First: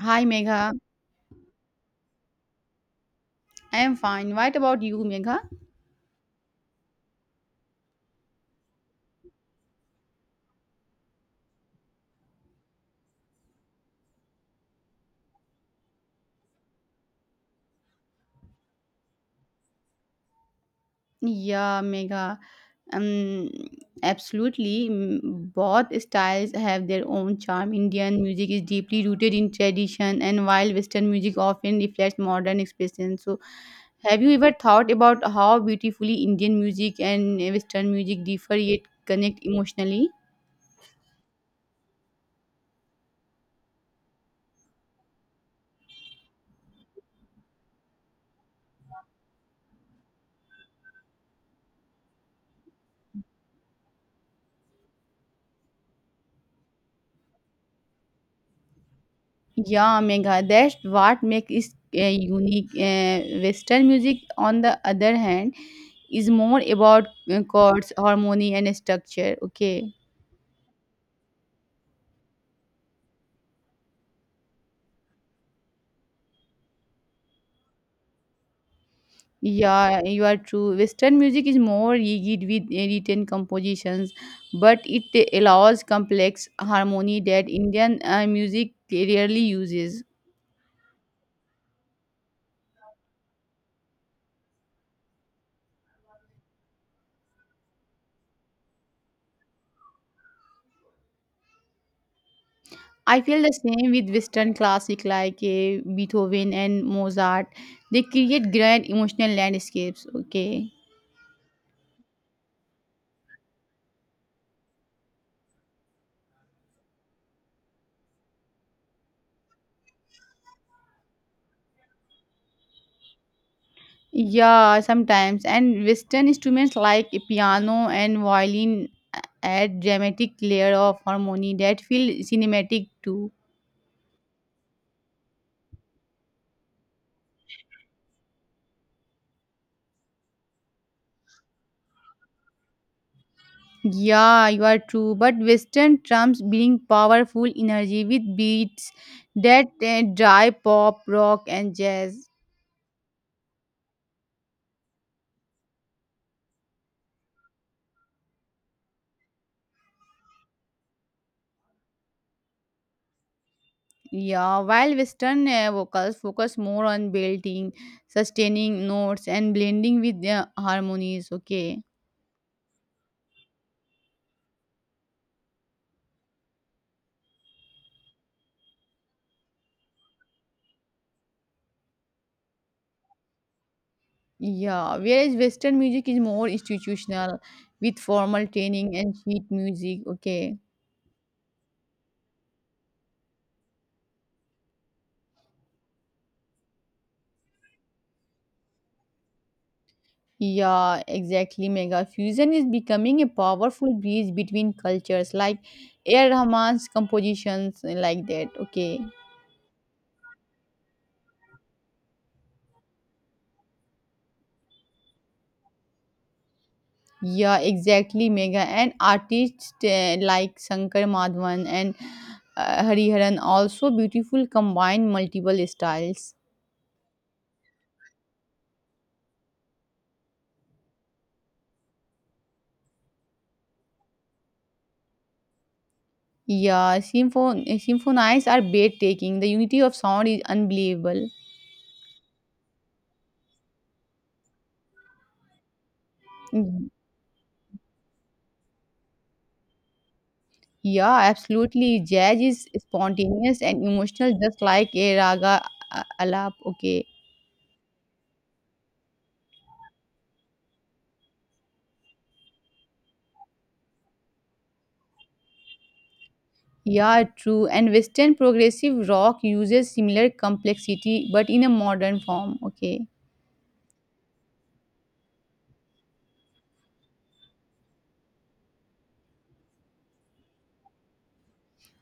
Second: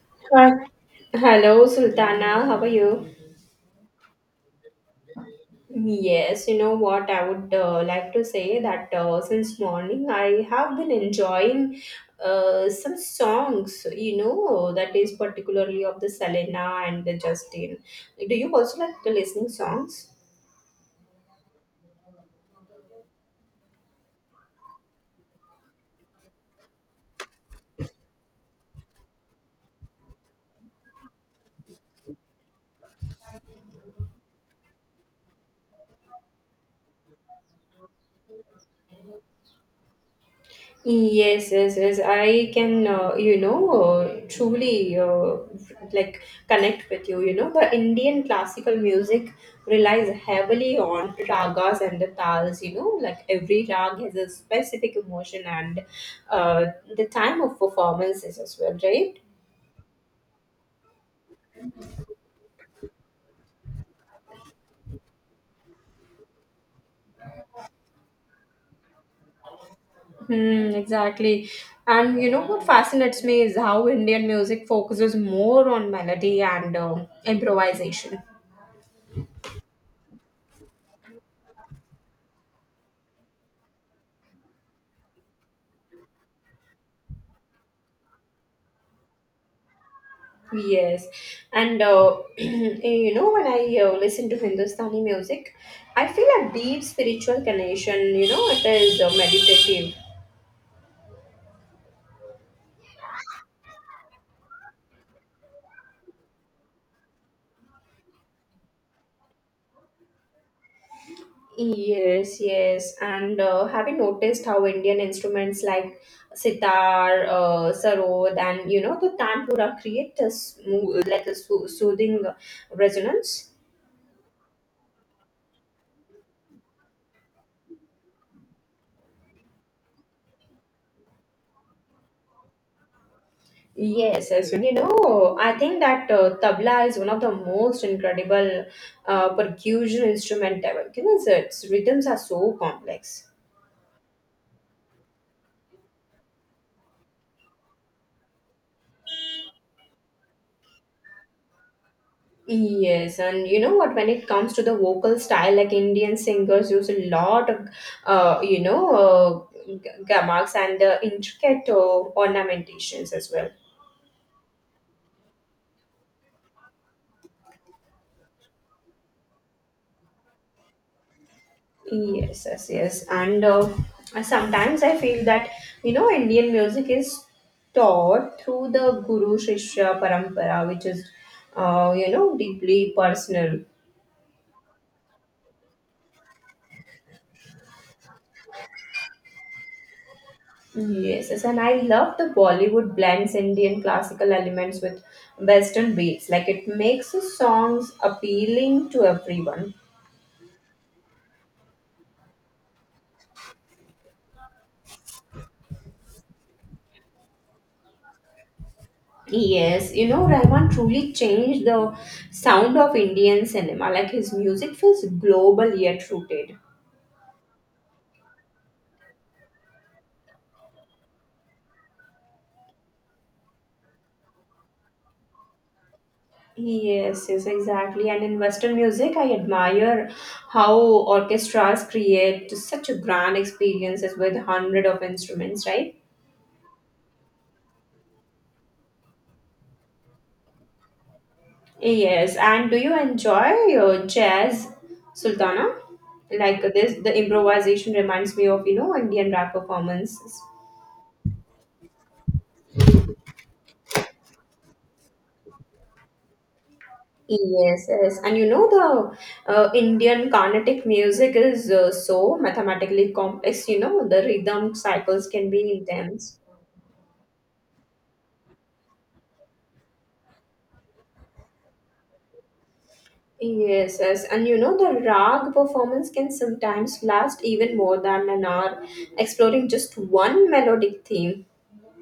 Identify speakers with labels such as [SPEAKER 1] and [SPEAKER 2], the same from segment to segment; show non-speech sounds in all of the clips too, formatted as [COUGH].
[SPEAKER 1] Hi
[SPEAKER 2] Hi.
[SPEAKER 1] Megha,
[SPEAKER 2] Hello, Sultana. How are you?
[SPEAKER 1] I am fine. What about you, Megha?
[SPEAKER 2] Yes, you know what? I would like to say that since morning I have been enjoying some songs, you know, that is particularly of the Selena and the Justin. Do you also like the listening songs?
[SPEAKER 1] Yeah, Megha. Um, absolutely. Both styles have their own charm. Indian music is deeply rooted in tradition, and while Western music often reflects modern expression. So, have you ever thought about how beautifully Indian music and Western music differ yet connect emotionally?
[SPEAKER 2] Yes, yes, yes. I can, truly like connect with you. You know, the Indian classical music relies heavily on ragas and the tals. You know, like every rag has a specific emotion and uh, the time of performances as well, right?
[SPEAKER 1] Yeah, Megha, that's what makes it unique. Western music, on the other hand, is more about chords, harmony, and structure. Okay.
[SPEAKER 2] Exactly. And you know what fascinates me is how Indian music focuses more on melody and improvisation.
[SPEAKER 1] Yeah, you are true. Western music is more rigid with written compositions, but it allows complex harmony that Indian music rarely uses.
[SPEAKER 2] Yes, and [CLEARS THROAT] you know when I listen to Hindustani music, I feel a deep spiritual connection. You know, it is meditative.
[SPEAKER 1] I feel the same with Western classic like Beethoven and Mozart. They create grand emotional landscapes. Okay.
[SPEAKER 2] Yes, yes, and have you noticed how Indian instruments like sitar, sarod, and you know the tanpura create this soothing resonance?
[SPEAKER 1] Yeah, sometimes. And Western instruments like piano and violin add dramatic layer of harmony that feel cinematic too.
[SPEAKER 2] Yes, as you know, I think that tabla is one of the most incredible percussion instrument ever, because its rhythms are so complex.
[SPEAKER 1] Yeah, you are true. But Western drums bring powerful energy with beats that drive pop, rock, and jazz.
[SPEAKER 2] Yes, and you know what? When it comes to the vocal style, like Indian singers use a lot of, uh, you know, uh, g- gamaks and intricate ornamentations as well.
[SPEAKER 1] Yeah, while Western vocals focus more on belting, sustaining notes, and blending with harmonies. Okay.
[SPEAKER 2] Yes, yes, yes. And sometimes I feel that, you know, Indian music is taught through the Guru Shishya Parampara, which is, you know, deeply personal.
[SPEAKER 1] Yeah, whereas Western music is more institutional with formal training and sheet music. Okay.
[SPEAKER 2] Yes, yes, and I love the Bollywood blends Indian classical elements with Western beats. Like it makes the songs appealing to everyone.
[SPEAKER 1] Yeah, exactly, Mega. Fusion is becoming a powerful bridge between cultures, like Air Rahman's compositions, like that. Okay.
[SPEAKER 2] Yes, you know, Rahman truly changed the sound of Indian cinema. Like his music feels global yet rooted.
[SPEAKER 1] Yeah, exactly, Mega. And artists like Shankar Madhavan and Hariharan also beautiful combine multiple styles.
[SPEAKER 2] Yes, yes, exactly. And in Western music, I admire how orchestras create such a grand experiences with hundred of instruments, right?
[SPEAKER 1] Yeah, symphonies are breathtaking. The unity of sound is unbelievable.
[SPEAKER 2] Yes. And do you enjoy your jazz, Sultana? Like this, the improvisation reminds me of, you know, Indian rap performances.
[SPEAKER 1] Yeah, absolutely. Jazz is spontaneous and emotional, just like a raga alap. Okay.
[SPEAKER 2] Yes, yes. And you know, the Indian Carnatic music is so mathematically complex, you know, the rhythm cycles can be intense.
[SPEAKER 1] Yeah, true. And Western progressive rock uses similar complexity but in a modern form. Okay.
[SPEAKER 2] Yes, yes, and you know the rag performance can sometimes last even more than an hour, exploring just one melodic theme.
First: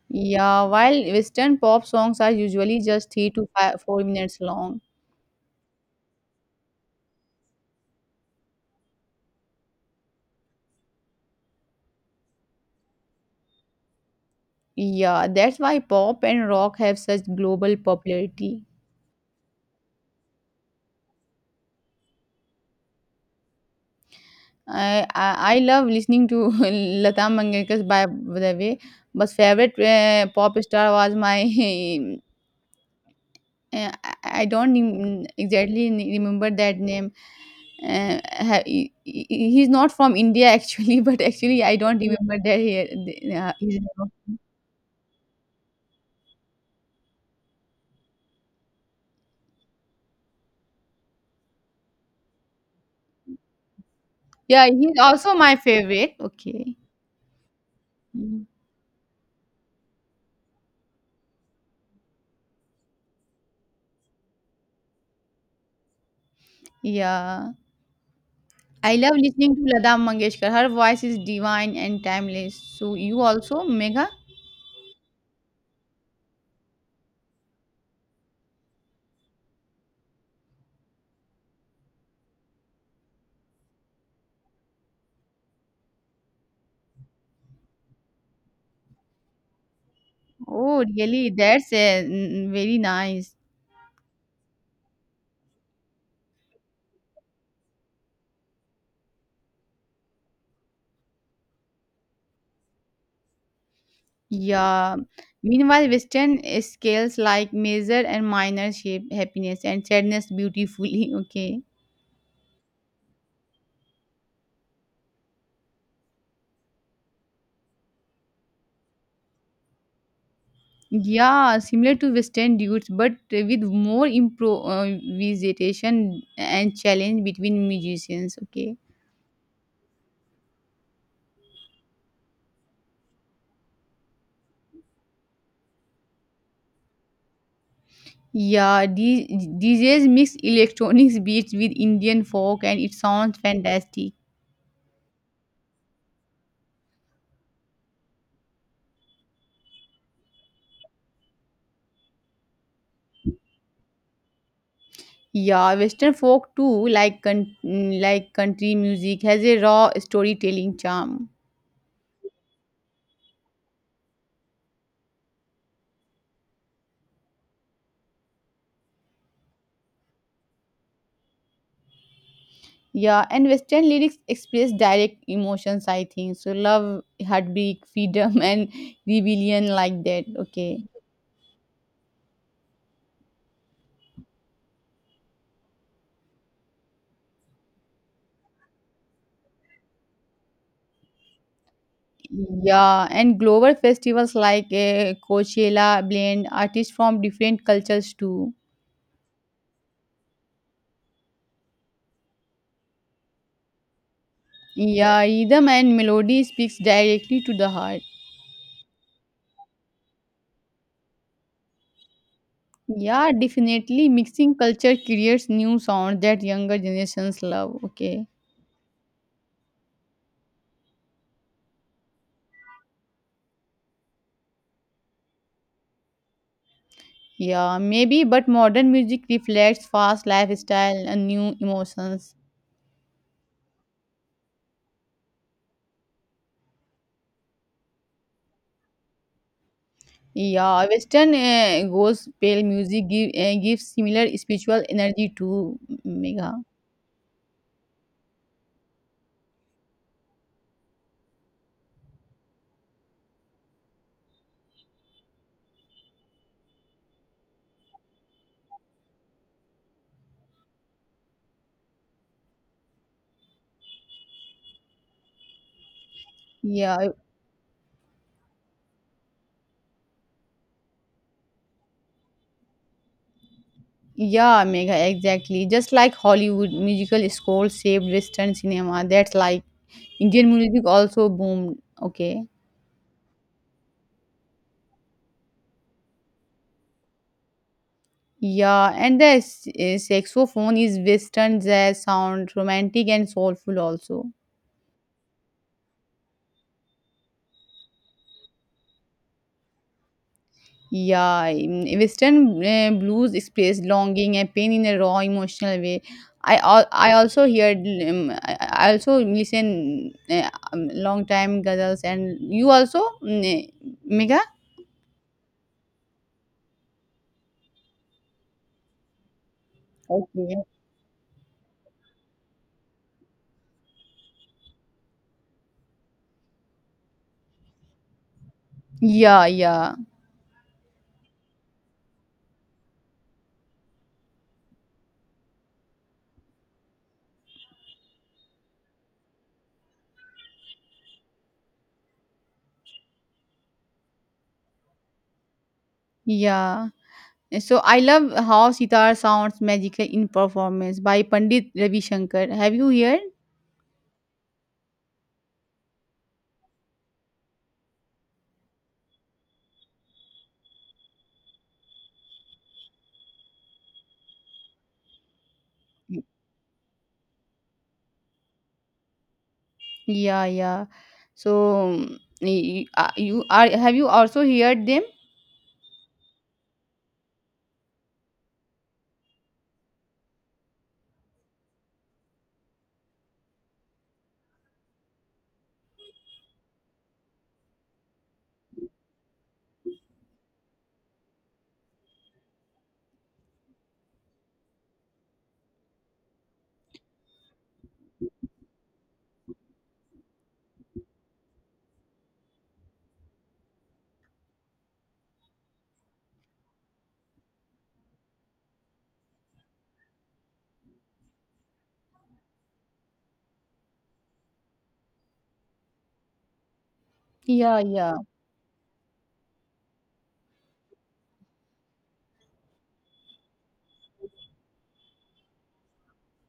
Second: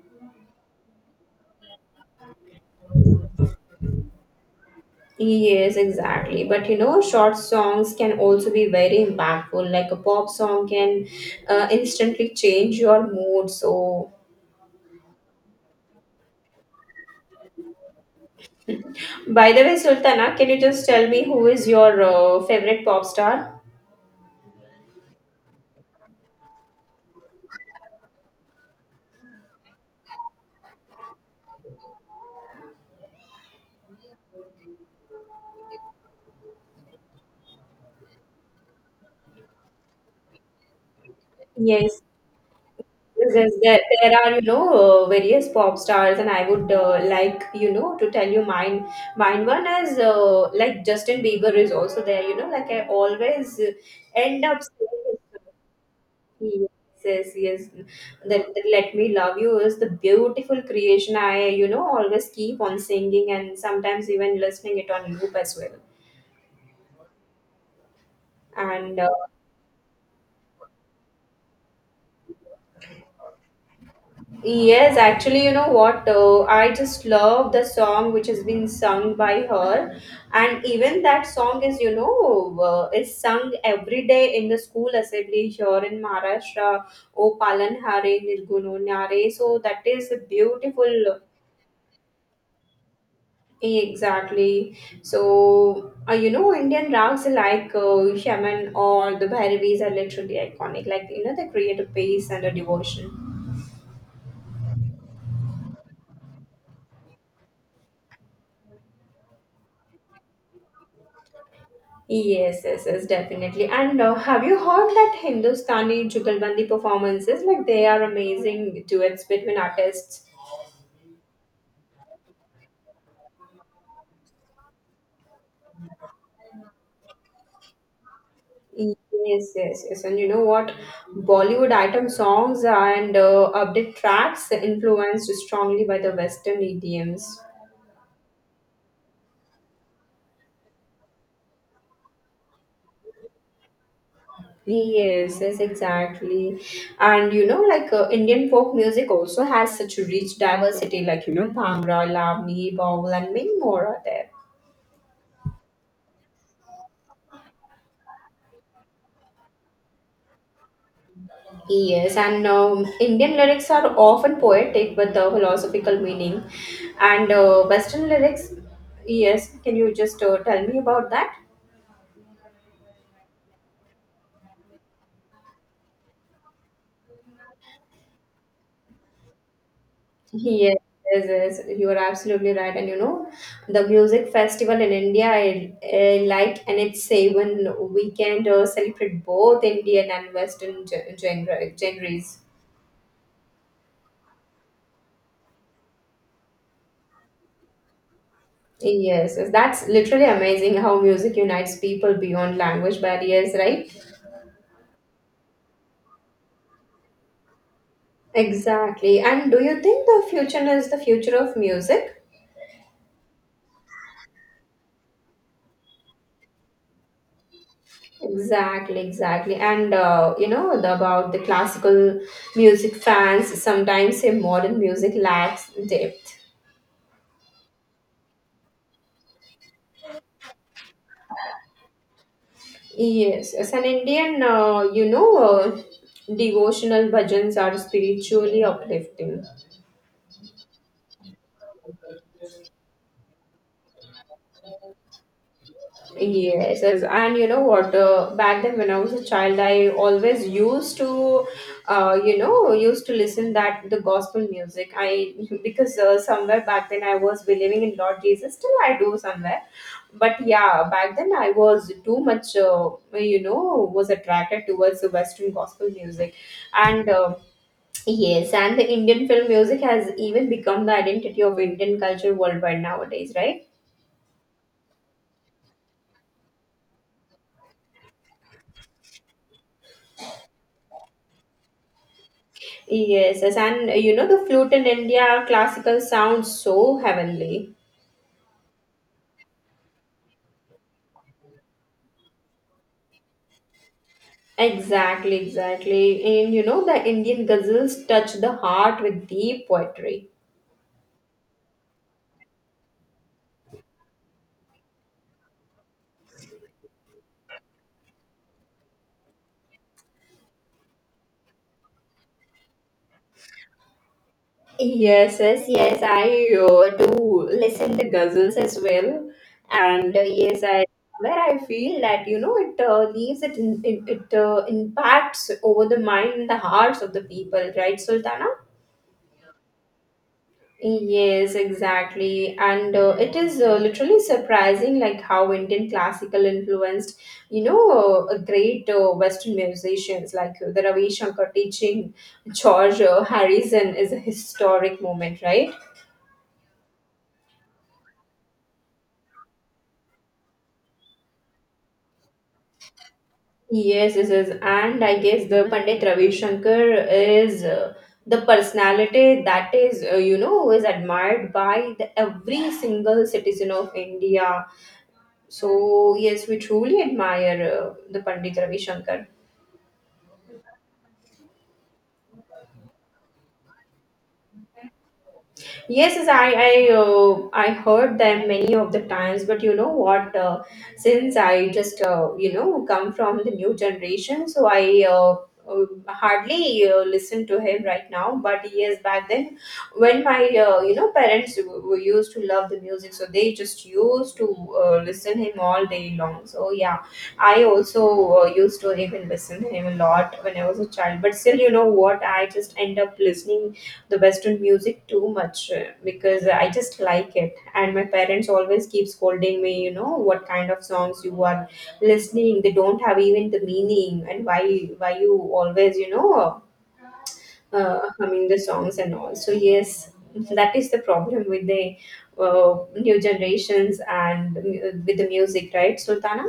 [SPEAKER 1] Yeah, while Western pop songs are usually just 3 to 5, 4 minutes long.
[SPEAKER 2] Yes, exactly. But you know, short songs can also be very impactful. Like a pop song can instantly change your mood. So,
[SPEAKER 1] Yeah, that's why pop and rock have such global popularity.
[SPEAKER 2] by the way, Sultana, can you just tell me who is your favorite pop star?
[SPEAKER 1] I love listening to [LAUGHS] Lata Mangeshkar's by the way, but favorite pop star was my [LAUGHS] uh, I don't exactly remember that name. Uh, he's not from India actually, [LAUGHS] but actually I don't,
[SPEAKER 2] Yes,
[SPEAKER 1] yeah, remember that here.
[SPEAKER 2] yes, yes, there
[SPEAKER 1] Yeah.
[SPEAKER 2] are, you know, various pop stars, and I would like, you know, to tell you mine. Mine one is like Justin Bieber is also there, you know, like I always end up
[SPEAKER 1] yeah, he's
[SPEAKER 2] saying,
[SPEAKER 1] also my favorite. Okay.
[SPEAKER 2] yes, yes, yes,
[SPEAKER 1] Mm.
[SPEAKER 2] that Let Me Love You is the beautiful creation. I, you know, always keep on singing and sometimes even listening it on loop as well.
[SPEAKER 1] Yeah. I
[SPEAKER 2] And
[SPEAKER 1] love listening to Lata Mangeshkar. Her voice is divine and timeless. So you also, Megha?
[SPEAKER 2] yes, actually, you know what? I just love the song which has been sung by her, and even that song is, you know, is sung every day in the school assembly here in Maharashtra. O Palan Hare Nirguno Nare. So that is a
[SPEAKER 1] Oh,
[SPEAKER 2] beautiful.
[SPEAKER 1] really? That's very nice.
[SPEAKER 2] Exactly. So you know, Indian rags like Shaman or the Bhairevis are literally iconic. Like you know, they create a pace and a devotion.
[SPEAKER 1] Yeah. Meanwhile, Western scales like major and minor shape happiness and sadness beautifully. [LAUGHS] Okay.
[SPEAKER 2] Yes, yes, yes, definitely. And have you heard that Hindustani Jugalbandi performances? Like they are amazing duets between artists.
[SPEAKER 1] Yeah, similar to Western dudes, but with more improvisation and challenge between musicians. Okay.
[SPEAKER 2] Yes, yes, yes. And you know what? Bollywood item songs and upbeat tracks influenced strongly by the Western idioms.
[SPEAKER 1] Yeah, DJs mix electronics beats with Indian folk, and it sounds fantastic.
[SPEAKER 2] Yes, yes, exactly. And you know, like Indian folk music also has such a rich diversity, like you know, Bhangra, Lavani, Baul, and many more are there.
[SPEAKER 1] Yeah, Western folk too, like country music, has a raw storytelling charm.
[SPEAKER 2] Yes, and Indian lyrics are often poetic with a philosophical meaning, and Western lyrics, yes, can you just tell me about that?
[SPEAKER 1] Yeah, and Western lyrics express direct emotions, I think. So love, heartbreak, freedom, [LAUGHS] and rebellion like that.
[SPEAKER 2] Yes,
[SPEAKER 1] Okay.
[SPEAKER 2] yes, yes, you are absolutely right. And you know, the music festival in India, I like, and it's seven weekend celebrate both Indian and Western genres.
[SPEAKER 1] Yeah, and global festivals like Coachella blend artists from different cultures too.
[SPEAKER 2] Yes, yes, that's literally amazing how music unites people beyond language barriers, right?
[SPEAKER 1] Yeah, rhythm and melody speaks directly to the heart.
[SPEAKER 2] Exactly. And do you think the future is the future of music?
[SPEAKER 1] Yeah, definitely mixing culture creates new sounds that younger generations love. Okay.
[SPEAKER 2] Exactly, exactly. And you know the, about the classical music fans sometimes say modern music lacks depth.
[SPEAKER 1] Yeah, maybe, but modern music reflects fast lifestyle and new emotions.
[SPEAKER 2] Yes, as an Indian, devotional bhajans are spiritually uplifting.
[SPEAKER 1] Yeah, Western goes pale music give, gives similar spiritual energy to Mega.
[SPEAKER 2] Yes, yes, and you know what? Back then, when I was a child, I always used to, used to listen that the gospel music. I [LAUGHS] because somewhere back then I was believing in Lord Jesus. Still, I do somewhere, but yeah, back then I was too much, was attracted towards the Western gospel music,
[SPEAKER 1] Yeah,
[SPEAKER 2] and. Yes, and the Indian film music has even become the identity of Indian culture worldwide nowadays, right?
[SPEAKER 1] yeah, Mega, exactly. Just like Hollywood musical score saved Western cinema. That's like Indian music also boomed. Okay.
[SPEAKER 2] Yes, yes, and you know the flute in India classical sounds so heavenly.
[SPEAKER 1] Yeah, and the saxophone is Western jazz sound, romantic and soulful also.
[SPEAKER 2] Exactly, exactly. And you know the Indian ghazals touch the heart with deep poetry.
[SPEAKER 1] Yeah, in Western blues express longing and pain in a raw emotional way. I also heard I also listen long time ghazals and you also Mega.
[SPEAKER 2] Yes, yes, yes. I do listen to ghazals as well, and yes,
[SPEAKER 1] Okay.
[SPEAKER 2] I where I feel that you know it leaves it in, it, it impacts over the mind and the hearts of the people, right, Sultana?
[SPEAKER 1] Yeah, yeah,
[SPEAKER 2] Yes, exactly. And it is literally surprising like how Indian classical influenced, you know, great Western musicians like the Ravi Shankar teaching George Harrison is a historic moment, right?
[SPEAKER 1] yeah. So I love how sitar sounds magical in performance by Pandit Ravi Shankar. Have you heard?
[SPEAKER 2] Yes, yes, yes. And I guess the Pandit Ravi Shankar is the personality that is, is admired by the, every single citizen of India. So yes, we truly admire the Pandit Ravi Shankar.
[SPEAKER 1] Yeah, yeah. So you are have you also heard them?
[SPEAKER 2] Yes, yes, I heard them many of the times, but you know what? Since I just come from the new generation, so I hardly listen to him right now. But years back then, when my you know parents were used to love the music, so they just used to listen him all day long. So yeah, I also used to even listen to him a lot when I was a child. But still, you know what? I just end up listening the western music too much because I just like it, and my parents always keep scolding me, you know, what kind of songs you are listening, they don't have even the meaning, and why you always you know
[SPEAKER 1] Yeah, yeah.
[SPEAKER 2] humming the songs and all. So yes, that is the problem with the uh, new generations and with the music, right, sultana?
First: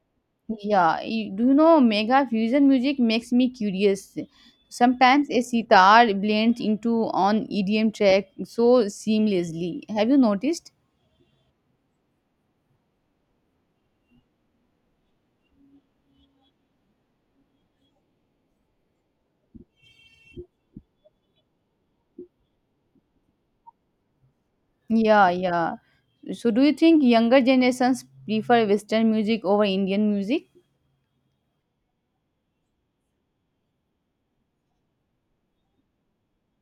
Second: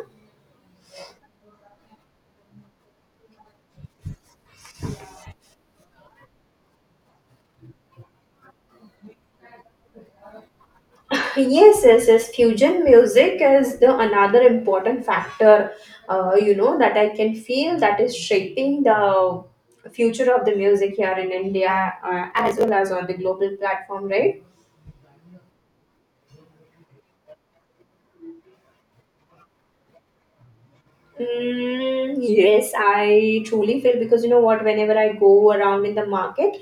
[SPEAKER 1] Yeah, do you know mega fusion music makes me curious. Sometimes a sitar blends into on EDM track so seamlessly. Have you noticed?
[SPEAKER 2] Yes, yes, yes. Fusion music is the another important factor, that I can feel that is shaping the future of the music here in India, as well as on the global platform, right?
[SPEAKER 1] Yeah, yeah. So do you think younger generations prefer Western music over Indian music?
[SPEAKER 2] Yes, I truly feel because you know what, whenever I go around in the market,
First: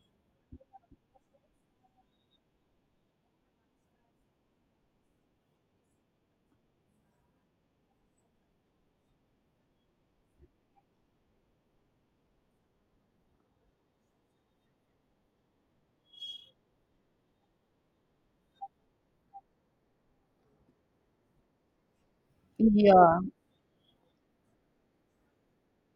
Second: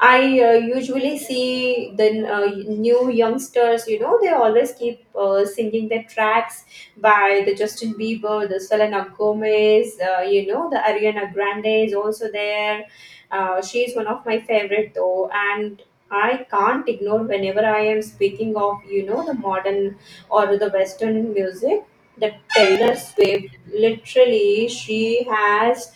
[SPEAKER 2] I usually see the new youngsters, you know, they always keep singing their tracks by the Justin Bieber, the Selena Gomez, you know, the Ariana Grande is also there. She is one of my favorite though, and I can't ignore whenever I am speaking of, you know, the modern or the Western music. The Taylor
[SPEAKER 1] Yeah,
[SPEAKER 2] Swift literally she has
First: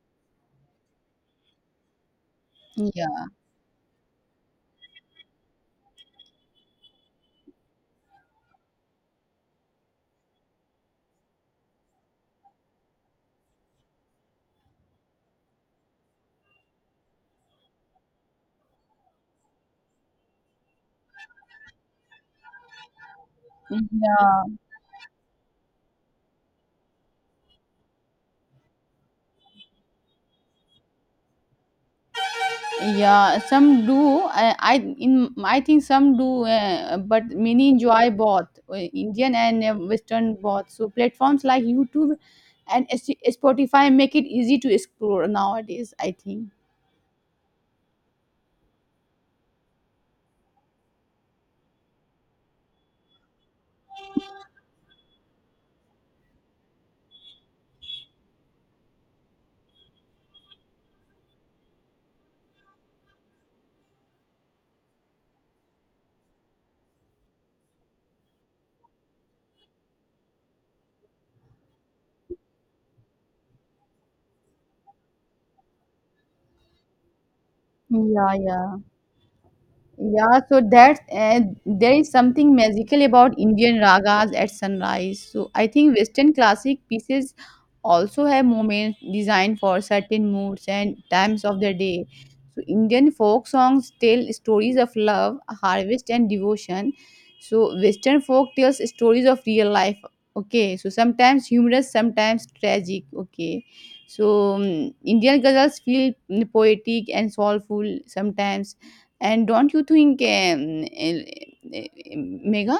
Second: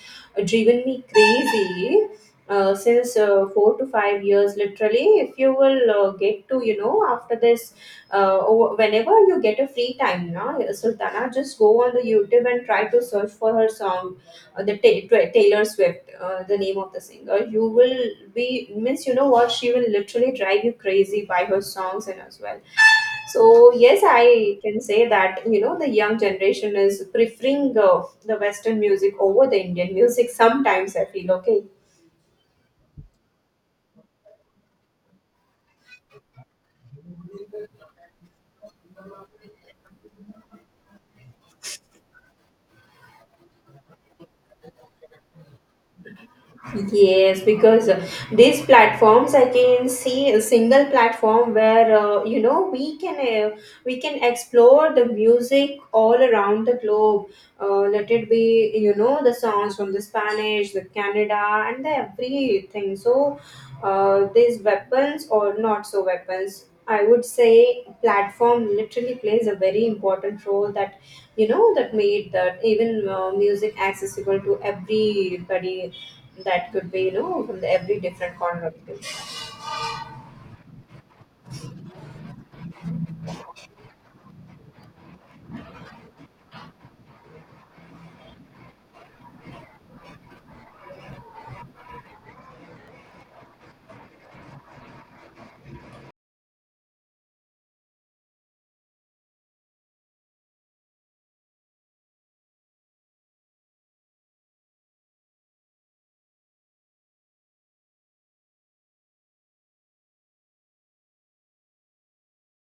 [SPEAKER 2] driven me crazy uh, since
[SPEAKER 1] yeah,
[SPEAKER 2] uh, 4 to 5 years literally. If you will get to you know after this whenever you get a free time now sultana, just go on the youtube and try to search for her song, taylor swift, the name of the singer. You will be means you know what, she will literally drive you crazy by her songs and as well. So yes,
[SPEAKER 1] yeah.
[SPEAKER 2] I can say that you know the young generation is preferring the Western music over the Indian music. Sometimes I feel, okay.
[SPEAKER 1] Yeah, some do. I think some do, but many enjoy both Indian and Western both. So platforms like YouTube and Spotify make it easy to explore nowadays. I think.
[SPEAKER 2] Yes, because these platforms, I can see a single platform where you know uh, we can explore the music all around the globe. Let it be you know the songs from the Spanish, the Canada, and the everything. So these weapons or not so weapons I would say platform literally plays a very important role that you know that made that even music accessible to everybody that could be you know from the every
[SPEAKER 1] Yeah,
[SPEAKER 2] different corner of
[SPEAKER 1] yeah.
[SPEAKER 2] the
[SPEAKER 1] Yeah, so that's there is something magical about Indian ragas at sunrise. So I think Western classic pieces also have moments designed for certain moods and times of the day. So Indian folk songs tell stories of love, harvest, and devotion. So Western folk tells stories of real life. Okay, so sometimes humorous, sometimes tragic. Okay, so Indian ghazals feel poetic and soulful sometimes and don't you think, Mega?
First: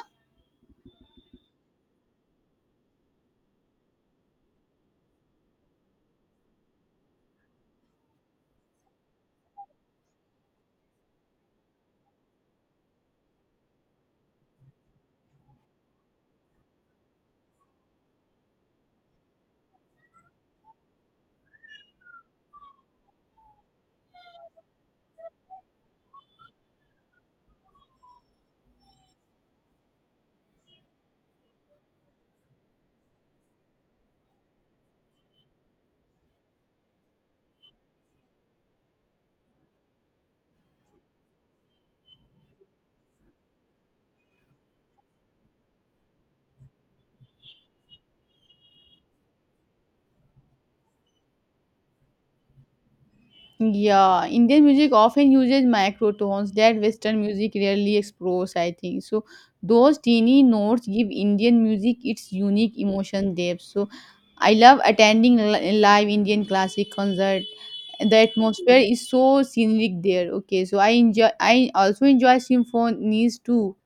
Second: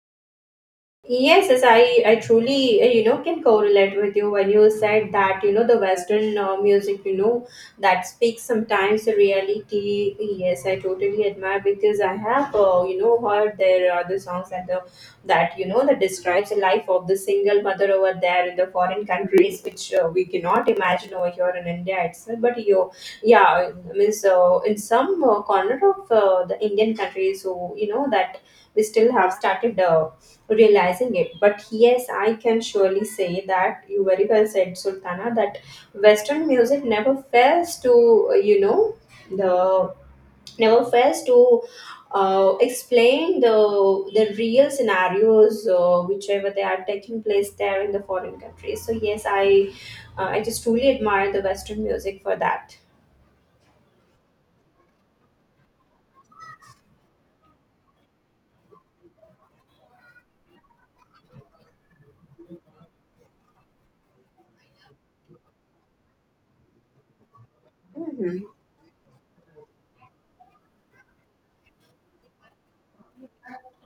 [SPEAKER 2] Yes, yes, I truly, can correlate with you when you said that, you know, the Western music, you know, that speaks sometimes the reality. Yes, I totally admire because I have, heard their the songs and the, that, you know, that describes the life of the single mother over there in the foreign countries, which we cannot imagine over here in India itself. But you, yeah, means in some corner of the Indian countries, so, you know, that we still have started realizing it. But yes, I can surely say that you very well said, Sultana, that Western music never fails to, you know, the never fails to explain the real scenarios whichever they are taking place there in the foreign countries. So yes, I just truly admire the Western music for that.
[SPEAKER 1] Yeah, Indian music often uses microtones that Western music rarely explores, I think. So, those teeny notes give Indian music its unique emotion depth. So, I love attending live Indian classic concert. The
[SPEAKER 2] Hmm.
[SPEAKER 1] atmosphere is so scenic there. Okay, so I enjoy. I also enjoy symphonies too,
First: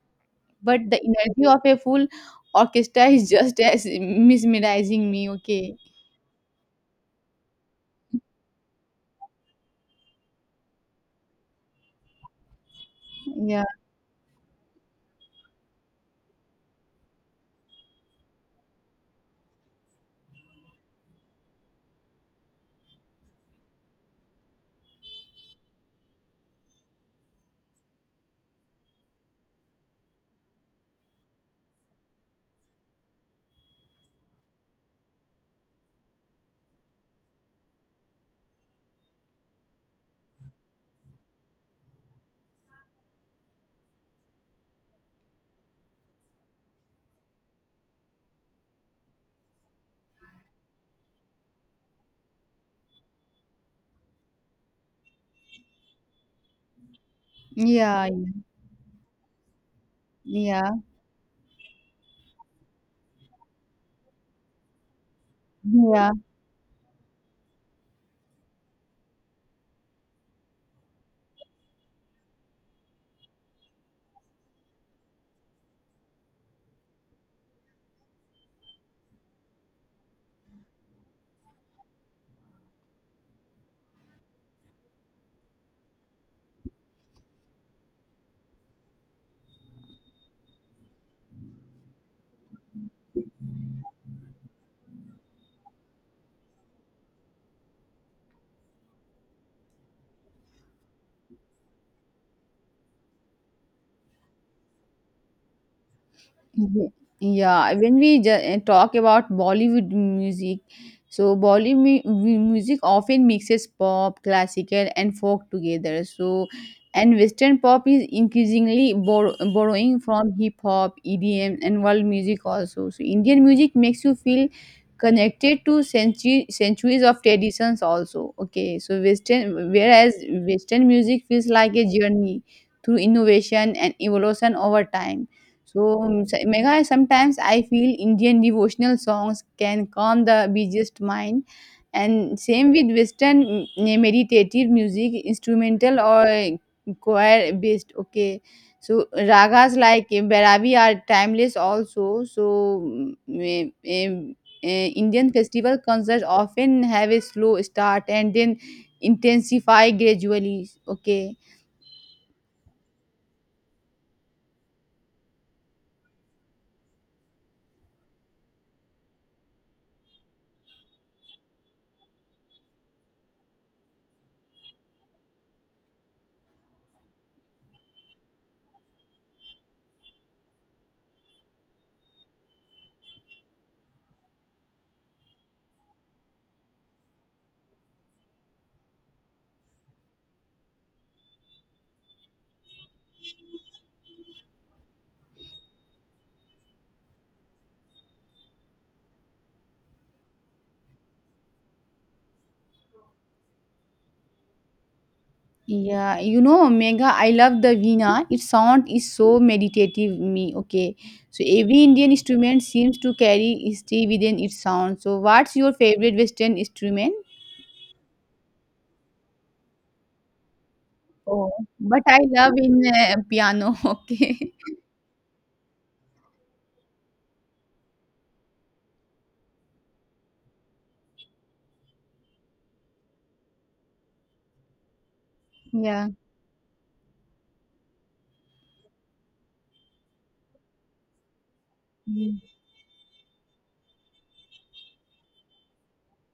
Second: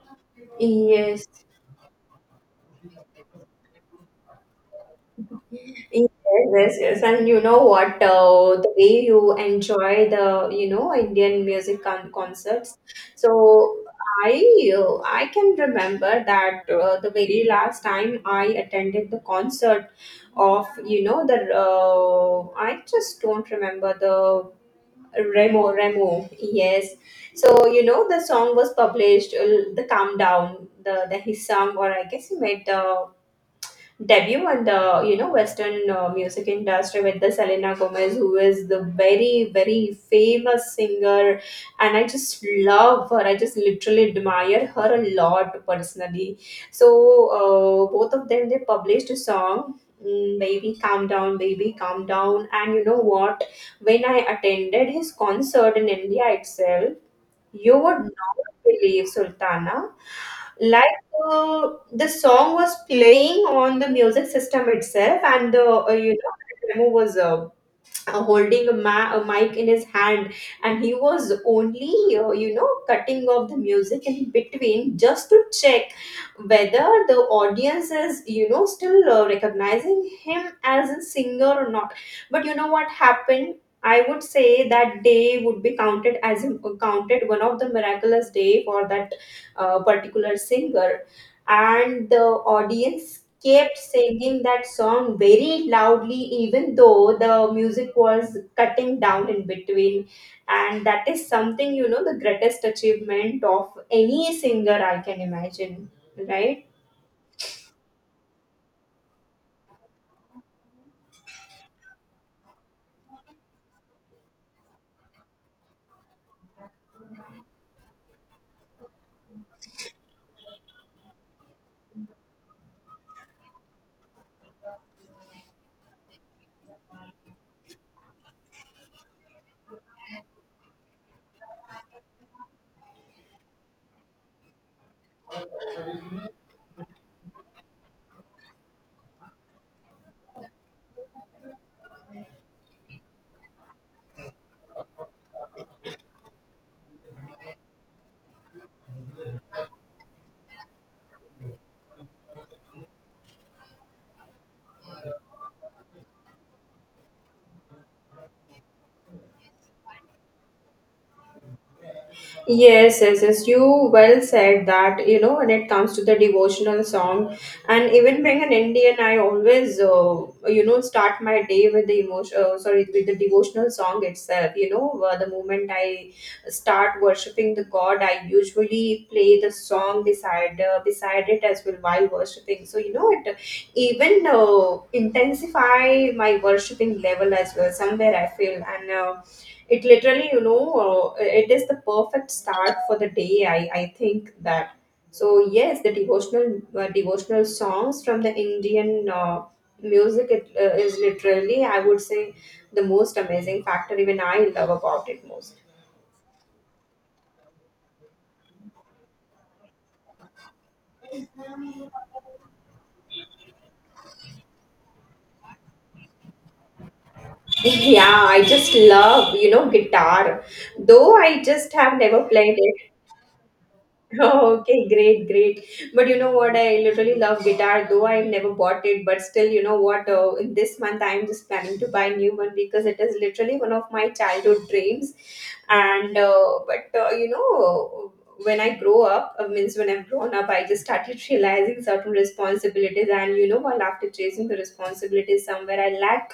[SPEAKER 1] but the
[SPEAKER 2] Yes.
[SPEAKER 1] energy of a full orchestra is just as mesmerizing me. Okay.
[SPEAKER 2] Yes, yes, yes. And you know what? The way you enjoy the, you know, Indian music concerts.
[SPEAKER 1] Yeah,
[SPEAKER 2] So I can remember that the very last time I attended the concert of, you know, I just don't remember the Remo, Remo. Yes. So, you know, the song was published, the Calm Down, the his song, or I guess he made the debut in the you know Western music industry with the Selena Gomez, who is the very famous singer, and I just love her. I just literally admire her a lot personally. So both of them they published a song. "Mm, baby, calm down, baby, calm down." And you know what? When I attended his concert in India itself, you would
[SPEAKER 1] yeah,
[SPEAKER 2] not believe, Sultana.
[SPEAKER 1] yeah, yeah,
[SPEAKER 2] Like the song was playing on the music system itself, and the
[SPEAKER 1] yeah.
[SPEAKER 2] you know the demo was holding a, a mic in his hand, and he was only you know cutting off the music in between just to check whether the audience is you know still recognizing him as a singer or not. But you know what happened, I would say that day would be counted as a, counted one of the miraculous day for that particular singer, and the audience kept singing that song very loudly, even though the music was cutting down in between. And that is something, you know, the greatest achievement of any singer I can imagine, right?
[SPEAKER 1] Ye yeah, when we ju talk about Bollywood music, so Bollywood mu mu music often mixes pop, classical, and folk together. So, and Western pop is increasingly borrowing from hip hop, EDM, and world music also. So, Indian music makes you feel connected to centuries of traditions also. Okay, so whereas Western music feels like a journey through innovation and evolution over time so, Megha, sometimes I feel Indian devotional songs can calm the busiest mind, and same with Western meditative music, instrumental or choir based. Okay, so ragas like Bhairavi are timeless also. So, mm, eh, eh, Indian festival concerts often have a slow start and then intensify gradually. Okay.
[SPEAKER 2] Yes, yes, yes. You well said that, you know, when it comes to the devotional song, and even being an Indian, I always, you know, start my day with the emotion, sorry, with the devotional song itself. You know, the moment I start worshiping the God, I usually play the song beside beside it as well while worshiping. So, you know, it even intensify my worshiping level as well. Somewhere I feel. And. It literally you know it is the perfect start for the day, I think that. So yes, the devotional devotional songs from the Indian music, is literally, I would say, the most amazing factor even I love about it most.
[SPEAKER 1] Yeah, you know, Mega, I love the veena. Its sound is so meditative me. Okay. So every Indian instrument seems to carry history within its sound. So what's your favorite Western instrument?
[SPEAKER 2] [LAUGHS] Yeah, I just love you know guitar, though I
[SPEAKER 1] Oh,
[SPEAKER 2] just have
[SPEAKER 1] but I
[SPEAKER 2] never
[SPEAKER 1] love
[SPEAKER 2] played.
[SPEAKER 1] in piano. [LAUGHS]
[SPEAKER 2] [LAUGHS]
[SPEAKER 1] Okay.
[SPEAKER 2] Oh, okay, great, great. But you know what? I literally love guitar, though I've never bought it. But still, you know what? In this month, I'm just planning to buy a new one because it is literally one of my childhood dreams.
[SPEAKER 1] Yeah.
[SPEAKER 2] And but You know, when I grow up, means when I've grown up, I just started [LAUGHS] realizing certain
[SPEAKER 1] Mm.
[SPEAKER 2] responsibilities. And you know, while after chasing the responsibilities somewhere, I lack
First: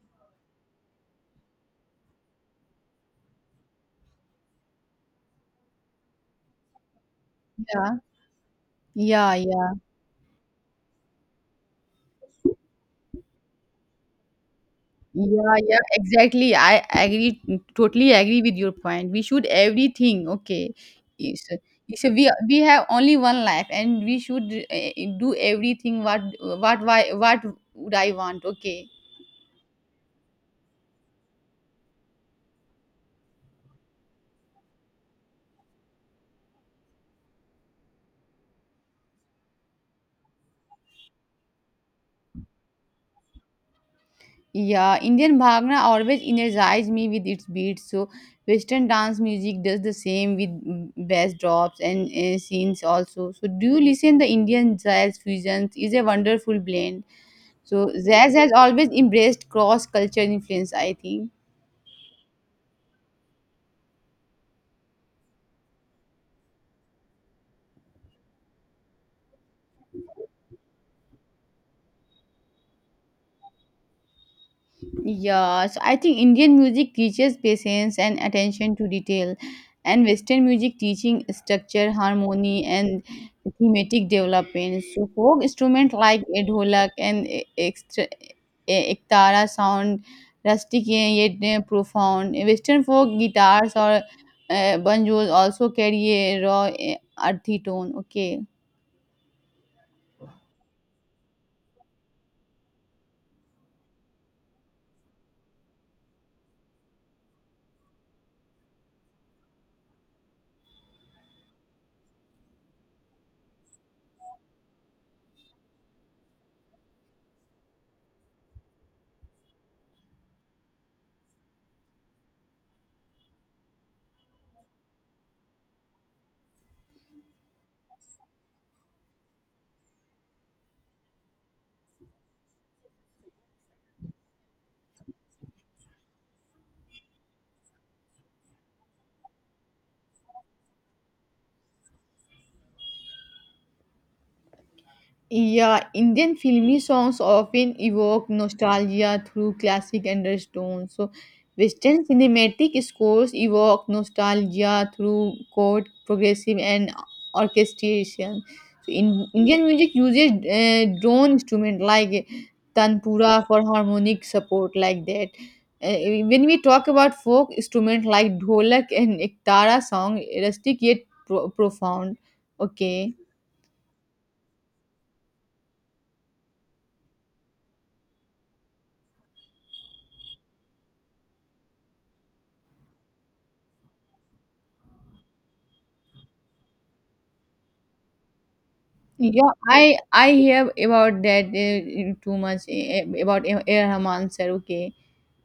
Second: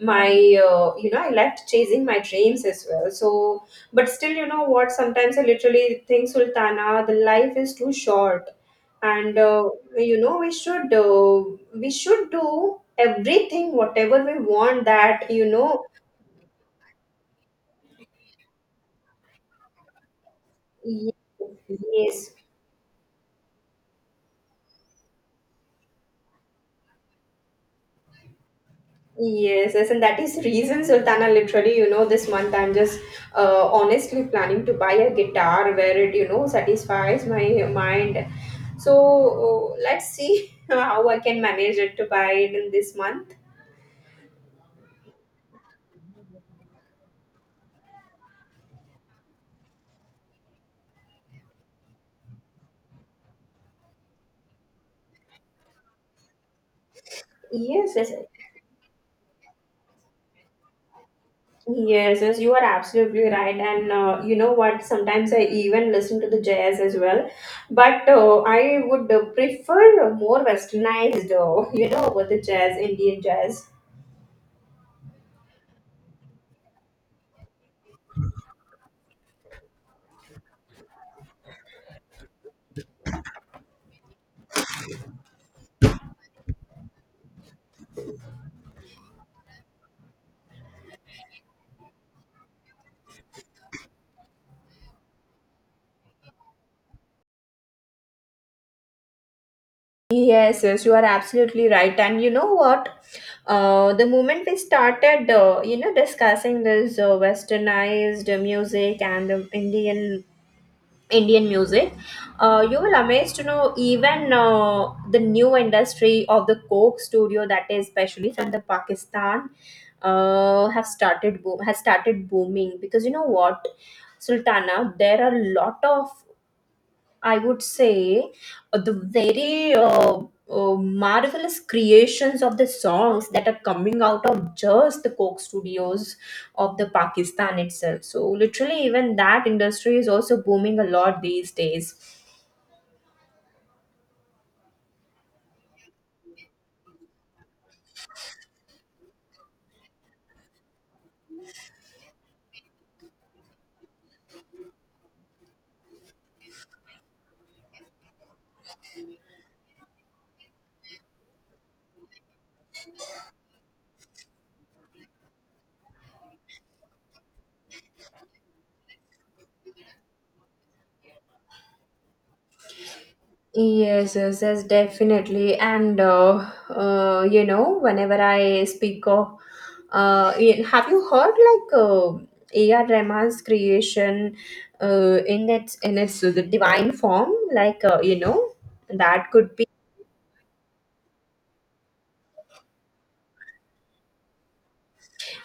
[SPEAKER 2] my you know, I lacked chasing my dreams as well. So but still, you know what? Sometimes I literally think, Sultana, the life is too
[SPEAKER 1] Yeah.
[SPEAKER 2] short,
[SPEAKER 1] Yeah.
[SPEAKER 2] and
[SPEAKER 1] Yeah.
[SPEAKER 2] you know we should do everything, whatever we want. That you
[SPEAKER 1] Yeah, yeah,
[SPEAKER 2] know,
[SPEAKER 1] exactly. I agree, totally agree with your point. We should everything, okay.
[SPEAKER 2] yes,
[SPEAKER 1] Is is we
[SPEAKER 2] yes,
[SPEAKER 1] we have only one life, and we should do everything. What would I want? Okay.
[SPEAKER 2] yes, yes, and that is reason, Sultana. Literally, you know, this month I'm just honestly planning to buy a guitar where it you know satisfies my mind. So let's see [LAUGHS] how I can manage it to buy it in this month.
[SPEAKER 1] Yeah, Indian Bhangra always energize me with its beats. So Western dance music does the same with bass drops and scenes also. So do you listen the Indian jazz fusions? Is a wonderful blend. So
[SPEAKER 2] Yes, yes.
[SPEAKER 1] jazz has always embraced cross-cultural influence, I think.
[SPEAKER 2] Yes, yes, you are absolutely right. And you know what? Sometimes I even listen to the jazz as well. But I would prefer more westernized, [LAUGHS] you know, with the jazz, Indian jazz.
[SPEAKER 1] Yeah, so I think Indian music teaches patience and attention to detail, and Western music teaching structure, harmony, and thematic development. So folk instruments like a dholak and ektara sound rustic yet profound. Western folk guitars or banjos also carry a raw, uh, earthy tone. Okay.
[SPEAKER 2] Yes, yes, you are absolutely right. And you know what? The moment we started, you know, discussing this westernized music and the Indian music, you will amazed to know even the new industry of the Coke studio that is especially from the Pakistan have started boom has started booming, because you know what, Sultana, there are a lot of, I would say, the very marvelous creations of the songs that are coming out of just the Coke studios of the Pakistan itself. So literally, even that industry is also booming a lot these days.
[SPEAKER 1] Yeah, Indian filmy songs often evoke nostalgia through classic undertones. So, Western cinematic scores evoke nostalgia through chord, progressive, and orchestration. So, in Indian music uses drone instrument like tanpura for harmonic support, like that. When we talk about folk instrument like dholak and ektara song, rustic yet profound. Okay.
[SPEAKER 2] Yes, yes, yes, definitely. And you know, whenever I speak of, have you heard like A.R. Rahman's creation in its the divine form? Like you know, that
[SPEAKER 1] Yeah,
[SPEAKER 2] could be.
[SPEAKER 1] I hear about that too much about Eh Rahman sir. Okay,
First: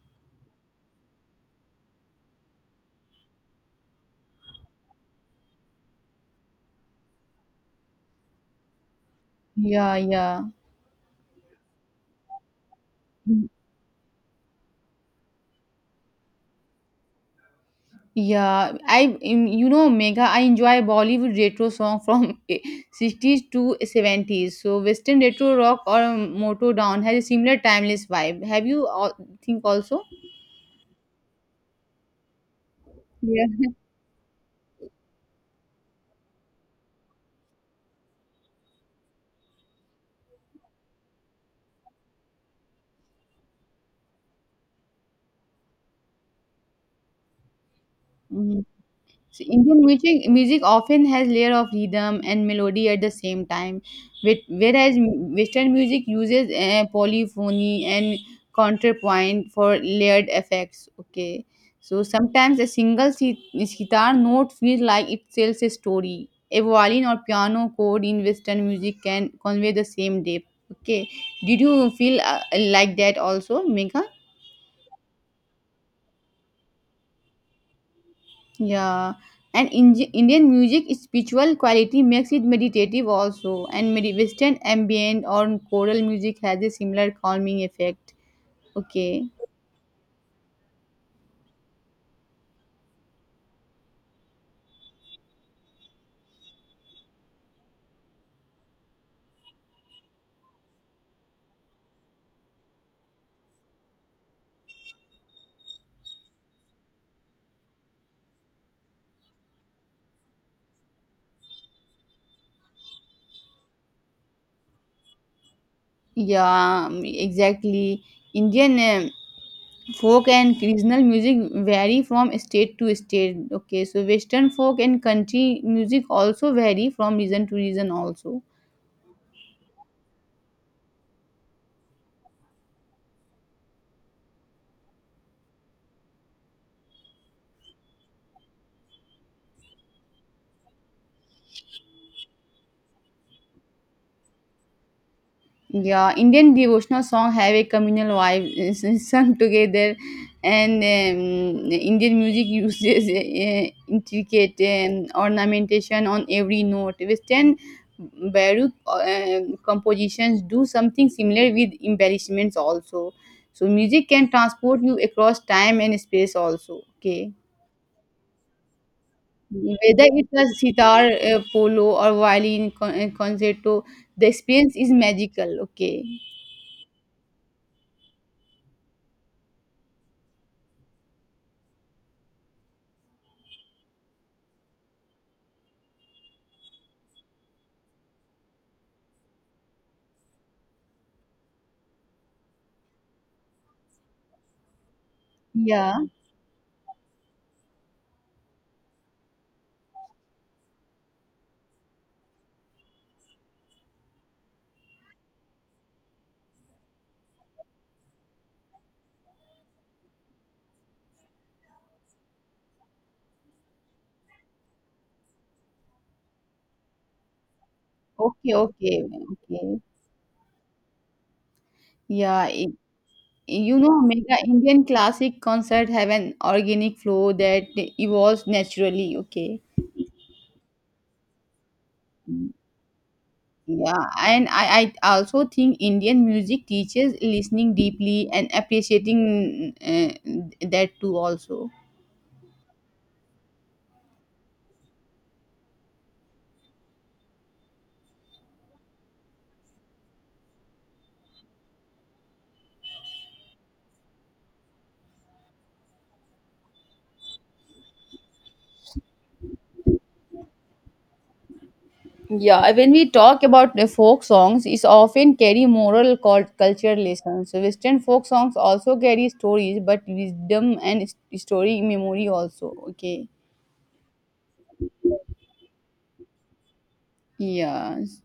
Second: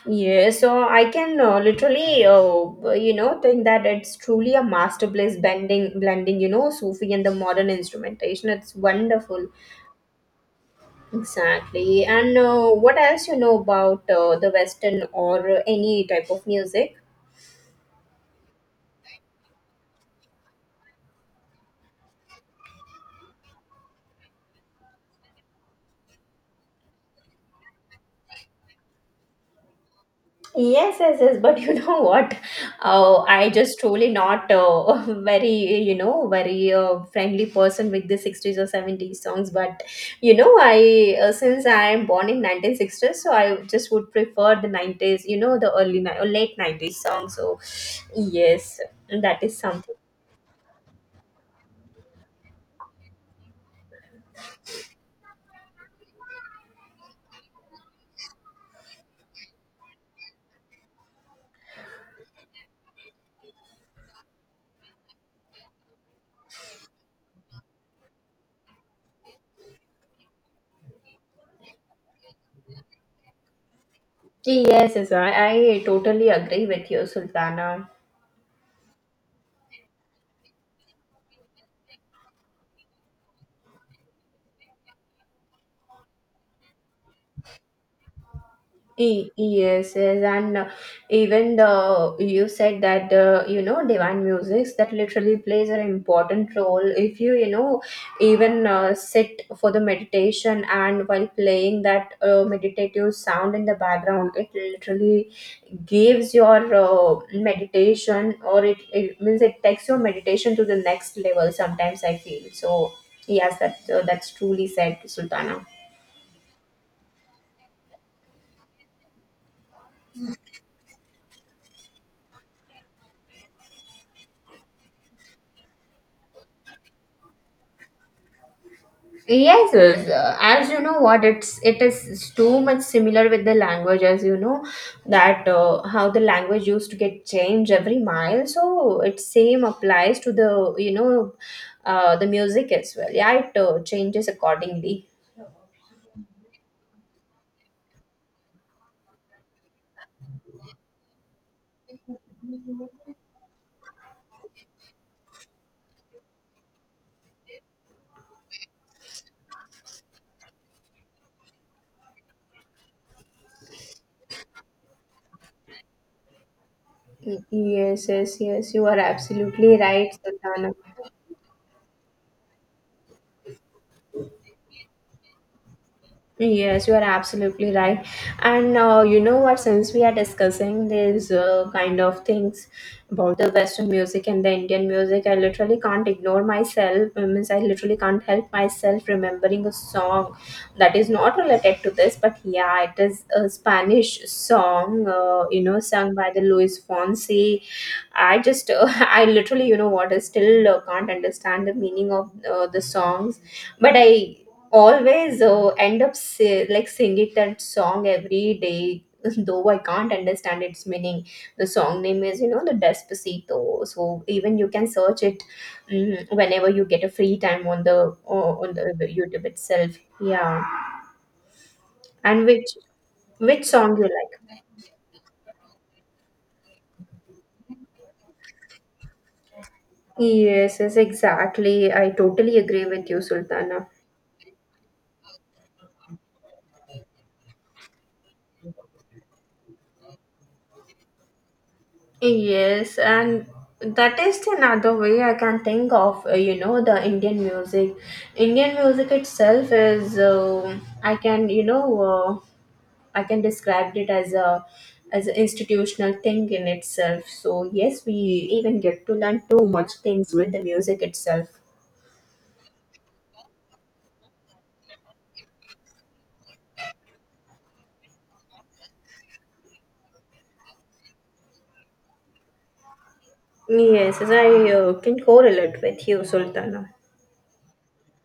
[SPEAKER 2] Yeah, so I can literally, you know, think that it's truly a masterpiece blending, you know, Sufi and the modern instrumentation. It's wonderful.
[SPEAKER 1] yeah, yeah,
[SPEAKER 2] Exactly. And what else you
[SPEAKER 1] Mm.
[SPEAKER 2] know about the Western or any type of music?
[SPEAKER 1] yeah. I you know Megha, I enjoy Bollywood retro song from [LAUGHS] 60s to 70s. So Western retro rock or Motown has a similar timeless vibe. Have you all, think also?
[SPEAKER 2] Yes, yes, yes. But you [LAUGHS] know what?
[SPEAKER 1] Yeah.
[SPEAKER 2] I just truly not [LAUGHS] very, you know, very friendly person with the '60s or '70s songs. But you know, I since I am born in 1960s, so I just would prefer the '90s. You know, the early or late '90s songs. So
[SPEAKER 1] [LAUGHS]
[SPEAKER 2] yes, that
[SPEAKER 1] So
[SPEAKER 2] is
[SPEAKER 1] Indian
[SPEAKER 2] something.
[SPEAKER 1] music often has layer of rhythm and melody at the same time, whereas Western music uses polyphony and counterpoint for layered effects. Okay, so sometimes a single sitar note feels like it tells a story. A violin or piano chord in Western music can convey the same depth. Okay, did you feel like that also, Megha?
[SPEAKER 2] Yes, yes. I totally agree with you, Sultana.
[SPEAKER 1] Yeah, and Indian music spiritual quality makes it meditative also, and Western ambient or choral music has a similar calming effect. Okay,
[SPEAKER 2] Yes, yes, and even the you said that you know divine musics that literally plays an important role. If you you know even sit for the meditation and while playing that meditative sound in the background, it literally gives your meditation, or it means it takes your meditation to the next level. Sometimes I feel so. Yes, that's truly said, Sultana.
[SPEAKER 1] yeah, exactly. Indian um, folk and regional music vary from state to state. Okay, so Western folk and country music also vary from region to region also.
[SPEAKER 2] Yes, yes, as you know, what it's it is too much similar with the language, as you know, that how the language used to get changed every mile. So it same applies to the you know, the music as well. Yeah, it changes accordingly.
[SPEAKER 1] Yeah, Indian devotional song have a communal vibe [LAUGHS] is sung together, and Indian music [LAUGHS] uses intricate ornamentation on every note. Western Baroque compositions do something similar with embellishments also. So music can transport you across time and space also. Okay,
[SPEAKER 2] Yes, yes, yes. You are absolutely
[SPEAKER 1] whether
[SPEAKER 2] right,
[SPEAKER 1] it's a
[SPEAKER 2] Satana.
[SPEAKER 1] sitar, polo, or violin concerto, the experience is magical. Okay,
[SPEAKER 2] Yes, you are absolutely right. And you know what? Since we are discussing these kind of things about the Western music and the Indian music, I literally can't ignore myself. I means I literally can't help myself remembering a song that is not related to this, but yeah, it is a Spanish song. You know,
[SPEAKER 1] yeah.
[SPEAKER 2] sung by the Luis Fonsi. I just, [LAUGHS] I literally, you know what? I still can't understand the meaning of the songs, but I always end up like singing that song every day [LAUGHS] though I can't understand its meaning. The song name is you know the Despacito, so even you can search it, mm, whenever you get a free time on the
[SPEAKER 1] Okay,
[SPEAKER 2] on
[SPEAKER 1] okay,
[SPEAKER 2] the YouTube
[SPEAKER 1] okay.
[SPEAKER 2] itself. Yeah. And
[SPEAKER 1] Yeah, it,
[SPEAKER 2] which
[SPEAKER 1] you
[SPEAKER 2] song
[SPEAKER 1] know,
[SPEAKER 2] you
[SPEAKER 1] Mega
[SPEAKER 2] like?
[SPEAKER 1] Indian classic concert have an organic flow that evolves naturally. Okay.
[SPEAKER 2] Yes, yes, exactly, I
[SPEAKER 1] Mm.
[SPEAKER 2] totally agree with you, Sultana.
[SPEAKER 1] Yeah, and I also think Indian music teaches listening deeply and appreciating that too also.
[SPEAKER 2] Yes, and that is another way I can think of, you know, the Indian music. Indian music itself is, I can, you know, I can describe it as a as an institutional thing in itself. So yes, we even get to learn too much things with the music itself.
[SPEAKER 1] Yeah, when we talk about the folk songs, it's often carry moral culture lessons. So Western folk songs also carry stories, but wisdom and story memory also. Okay.
[SPEAKER 2] Yes, as I can correlate with you, Sultana.
[SPEAKER 1] Yes.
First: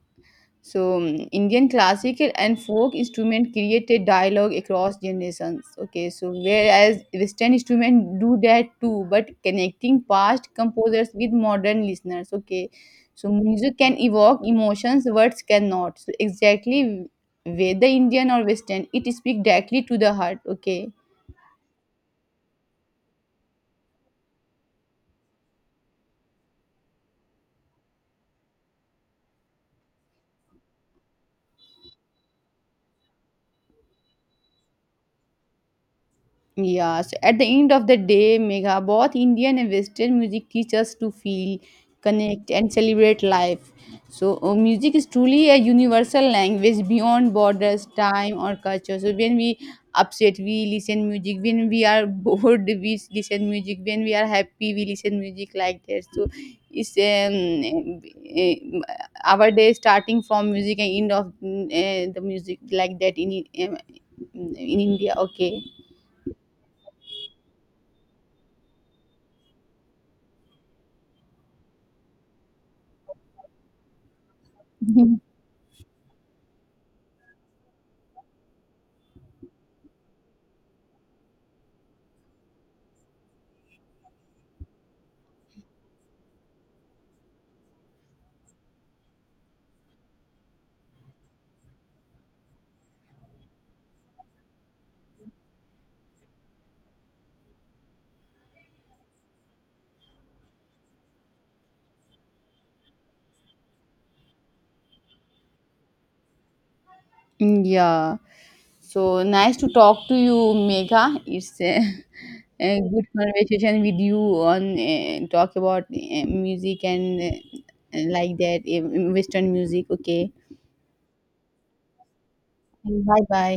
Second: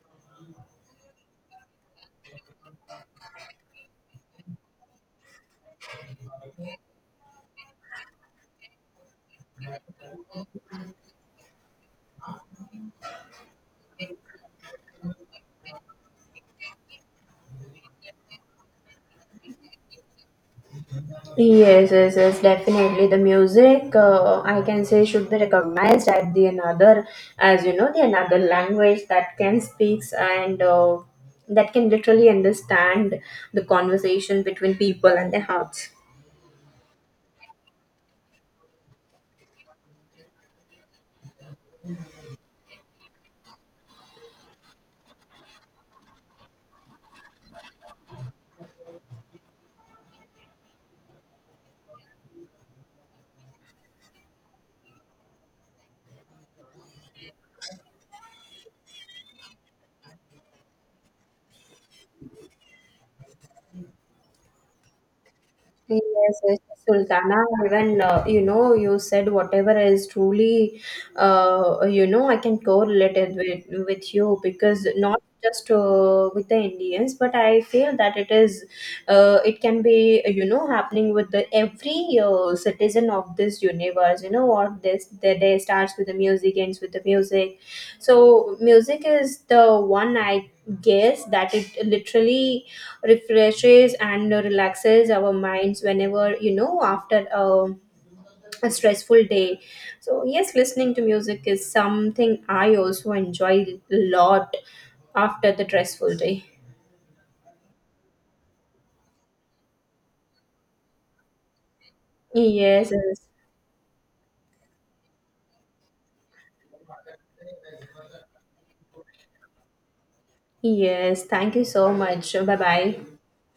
[SPEAKER 1] So Indian classical and folk instrument created dialogue across generations. Okay, so whereas Western instrument do that too, but connecting past composers with modern listeners. Okay, so music can evoke emotions, words cannot. So exactly whether Indian or Western, it speaks directly to the heart. Okay.
[SPEAKER 2] Yes, yes, yes, definitely. The music, I can say, should be recognized as the another, as you know, the another language that can speaks and that can literally understand the conversation between people and their hearts.
[SPEAKER 1] Yeah, so at the end of the day, Megha, both Indian and Western music teach us to feel, connect, and celebrate life. So, music is truly a universal language beyond borders, time, or culture. So, when we upset, we listen music. When we are [LAUGHS] bored, we listen music. When we are happy, we listen music like that. So, it's our day starting from music and end of the music like that in in India. Okay.
[SPEAKER 2] Yes, yes, yes, Sultana, even you know, you said whatever is truly, you know, I can correlate it with you because not
[SPEAKER 1] [LAUGHS]
[SPEAKER 2] just with the Indians, but I feel that it is, it can be, you know, happening with the every citizen of this universe. You know what? This the day starts with the music, ends with the music. So music is the one I guess that it literally refreshes and relaxes our minds whenever you know after a stressful day. So yes, listening to music is something I also enjoy a lot after the stressful day.
[SPEAKER 1] Mm. Yeah. So nice to talk to you, Megha. It's a, [LAUGHS] a
[SPEAKER 2] Yes,
[SPEAKER 1] good
[SPEAKER 2] yes,
[SPEAKER 1] conversation with you on talk about music and like that Western music. Okay.
[SPEAKER 2] yes, thank you so much, bye bye.
[SPEAKER 1] Bye bye.